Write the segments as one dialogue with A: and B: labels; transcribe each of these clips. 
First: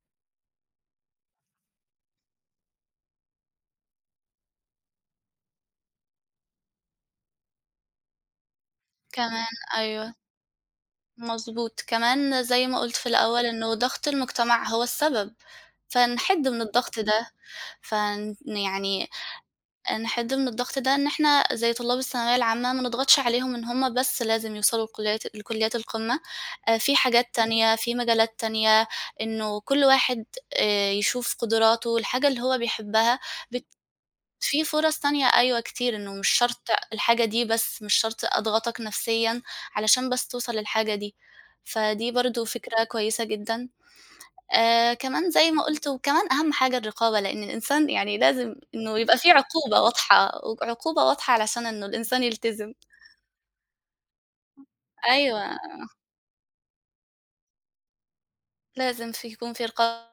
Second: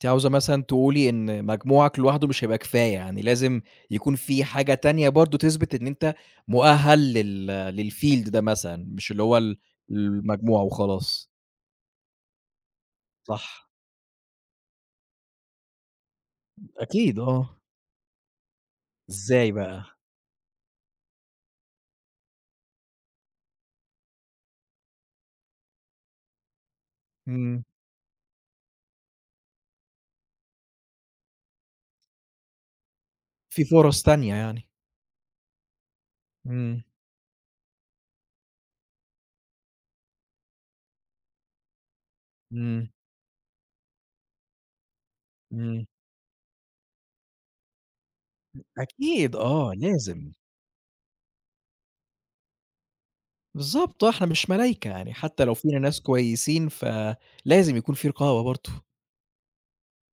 A: أنتِ عاوزة مثلًا تقولي إن مجموعك لوحده مش هيبقى كفاية، يعني لازم يكون في حاجة تانية برضه تثبِت إن أنت مؤهَّل لل للfield ده مثلًا، مش اللي هو
B: كمان،
A: ال
B: أيوة.
A: المجموع وخلاص.
B: مضبوط. كمان، زي ما قُلت في الأول،
A: صح.
B: إنه ضغْط المجتمَع هو السبب، فنحِد من الضغط
A: أكيد،
B: ده.
A: آه.
B: فن يعني،
A: إزاي بقى؟
B: نحِد من الضغط ده إن إحنا، زي طُلّاب الثانوية العامة، ما نضغَطش عليهم إن هُم بس لازم يوصَلوا لكُلّيات لكُلّيات القمّة. آآ، في حاجات
A: إمم.
B: تانية، في مجالات تانية، إنّه كلّ واحد آآ يشوف قدراته، الحاجة اللي هو بيحبّها،
A: في
B: بت
A: فُرَص تانية
B: في
A: يعني.
B: فُرص تانية أيوه كتير، إن مش شرْط
A: إمم.
B: الحاجة دي بس، مش شرْط أضغطَك نفسيًا علشان بس توصَل للحاجة دي. فدي برضه فكرة
A: إمم.
B: كويسة جدًا. آآ، كمان زي ما
A: إمم.
B: قُلت، وكمان أهم حاجة الرقابة، لأن الإنسان يعني لازم
A: أ
B: إنّه يبقى فيه
A: أكيد، آه،
B: عقوبة واضحة، ع
A: لازم.
B: عقوبة واضحة علشان إنّه الإنسان يلتزِم.
A: بالضبط آه، إحنا مش ملايكة يعني، حتى لو
B: أيوه.
A: فينا ناس كويسين فلازم يكون فيه رقابة برضه.
B: لازم في، يكون في رقابة،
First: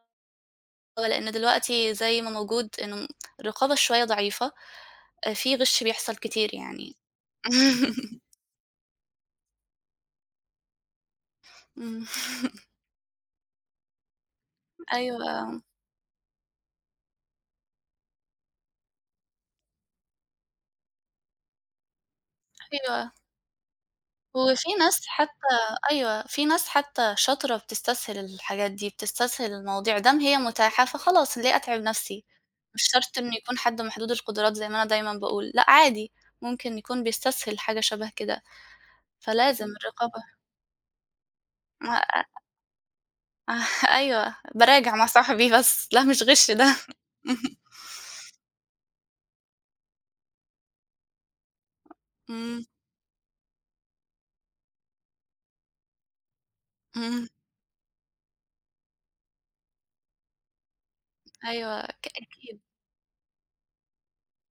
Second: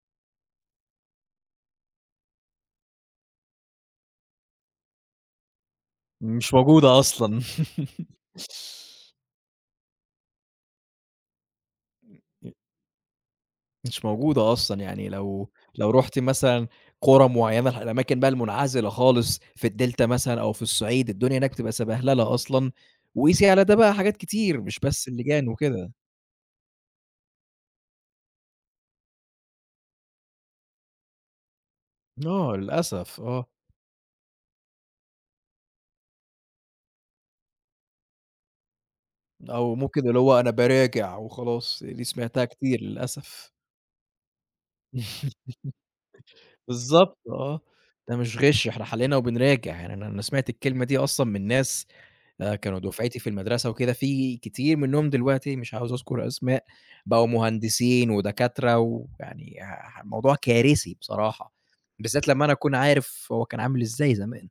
B: لأن دلوقتي زي ما موجود إن الرقابة شوية ضعيفة، أ في غِش بيحصَل
A: مش
B: كتير يعني.
A: موجودة أصلًا.
B: إمم.
A: [unintelligible] مش موجودة أصلًا، يعني
B: أيوه،
A: لو
B: آه.
A: لو رُحتِ مثلًا قُرى معيّنة، الأماكن بقى المنعزِلة خالص في الدلتا مثلًا أو في الصِّعيد، الدنيا هناك بتبقى سَبَهللة أصلًا،
B: أيوة.
A: وقيسي على ده بقى حاجات كتير،
B: وفي
A: مش بس
B: ناس
A: اللِّجان
B: حتى
A: وكده.
B: أيوه، في ناس حتى شاطرة بتستسهل الحاجات دي، بتستسهل المواضيع، ما دام هي مُتاحة فخلاص ليه أتعِب نَفسي،
A: آه،
B: مش شرط
A: للأسف،
B: إن
A: آه.
B: يكون حَد محدود القُدرات زي ما أنا دايمًا باقول، لأ عادي، ممكن يكون بيستسهل حاجة شبَه كده، فلازم
A: أو ممكن اللي
B: الرقابة
A: هو أنا باراجع وخلاص،
B: ما
A: دي
B: آآ
A: سمَعتها كتير للأسف.
B: أيوة، باراجع مع صاحبي بس، لا مش غِش ده.
A: بالضبط، آه. ده مش غِش، إحنا حلّينا وبنراجع، يعني أنا أنا سمعت الكلمة دي أصلًا من ناس آآ
B: إمم.
A: كانوا دُفعتي في المدرسة وكده، في كتير منهم دلوقتي، مش عاوز أذكُر أسماء، بقوا
B: إمم.
A: مهندسين ودكاترة، ويعني آآ الموضوع كارثي بصراحة،
B: أيوه، ك
A: بالذات لمّا أنا
B: أكيد.
A: أكون عارف هو كان عامل إزاي زمان.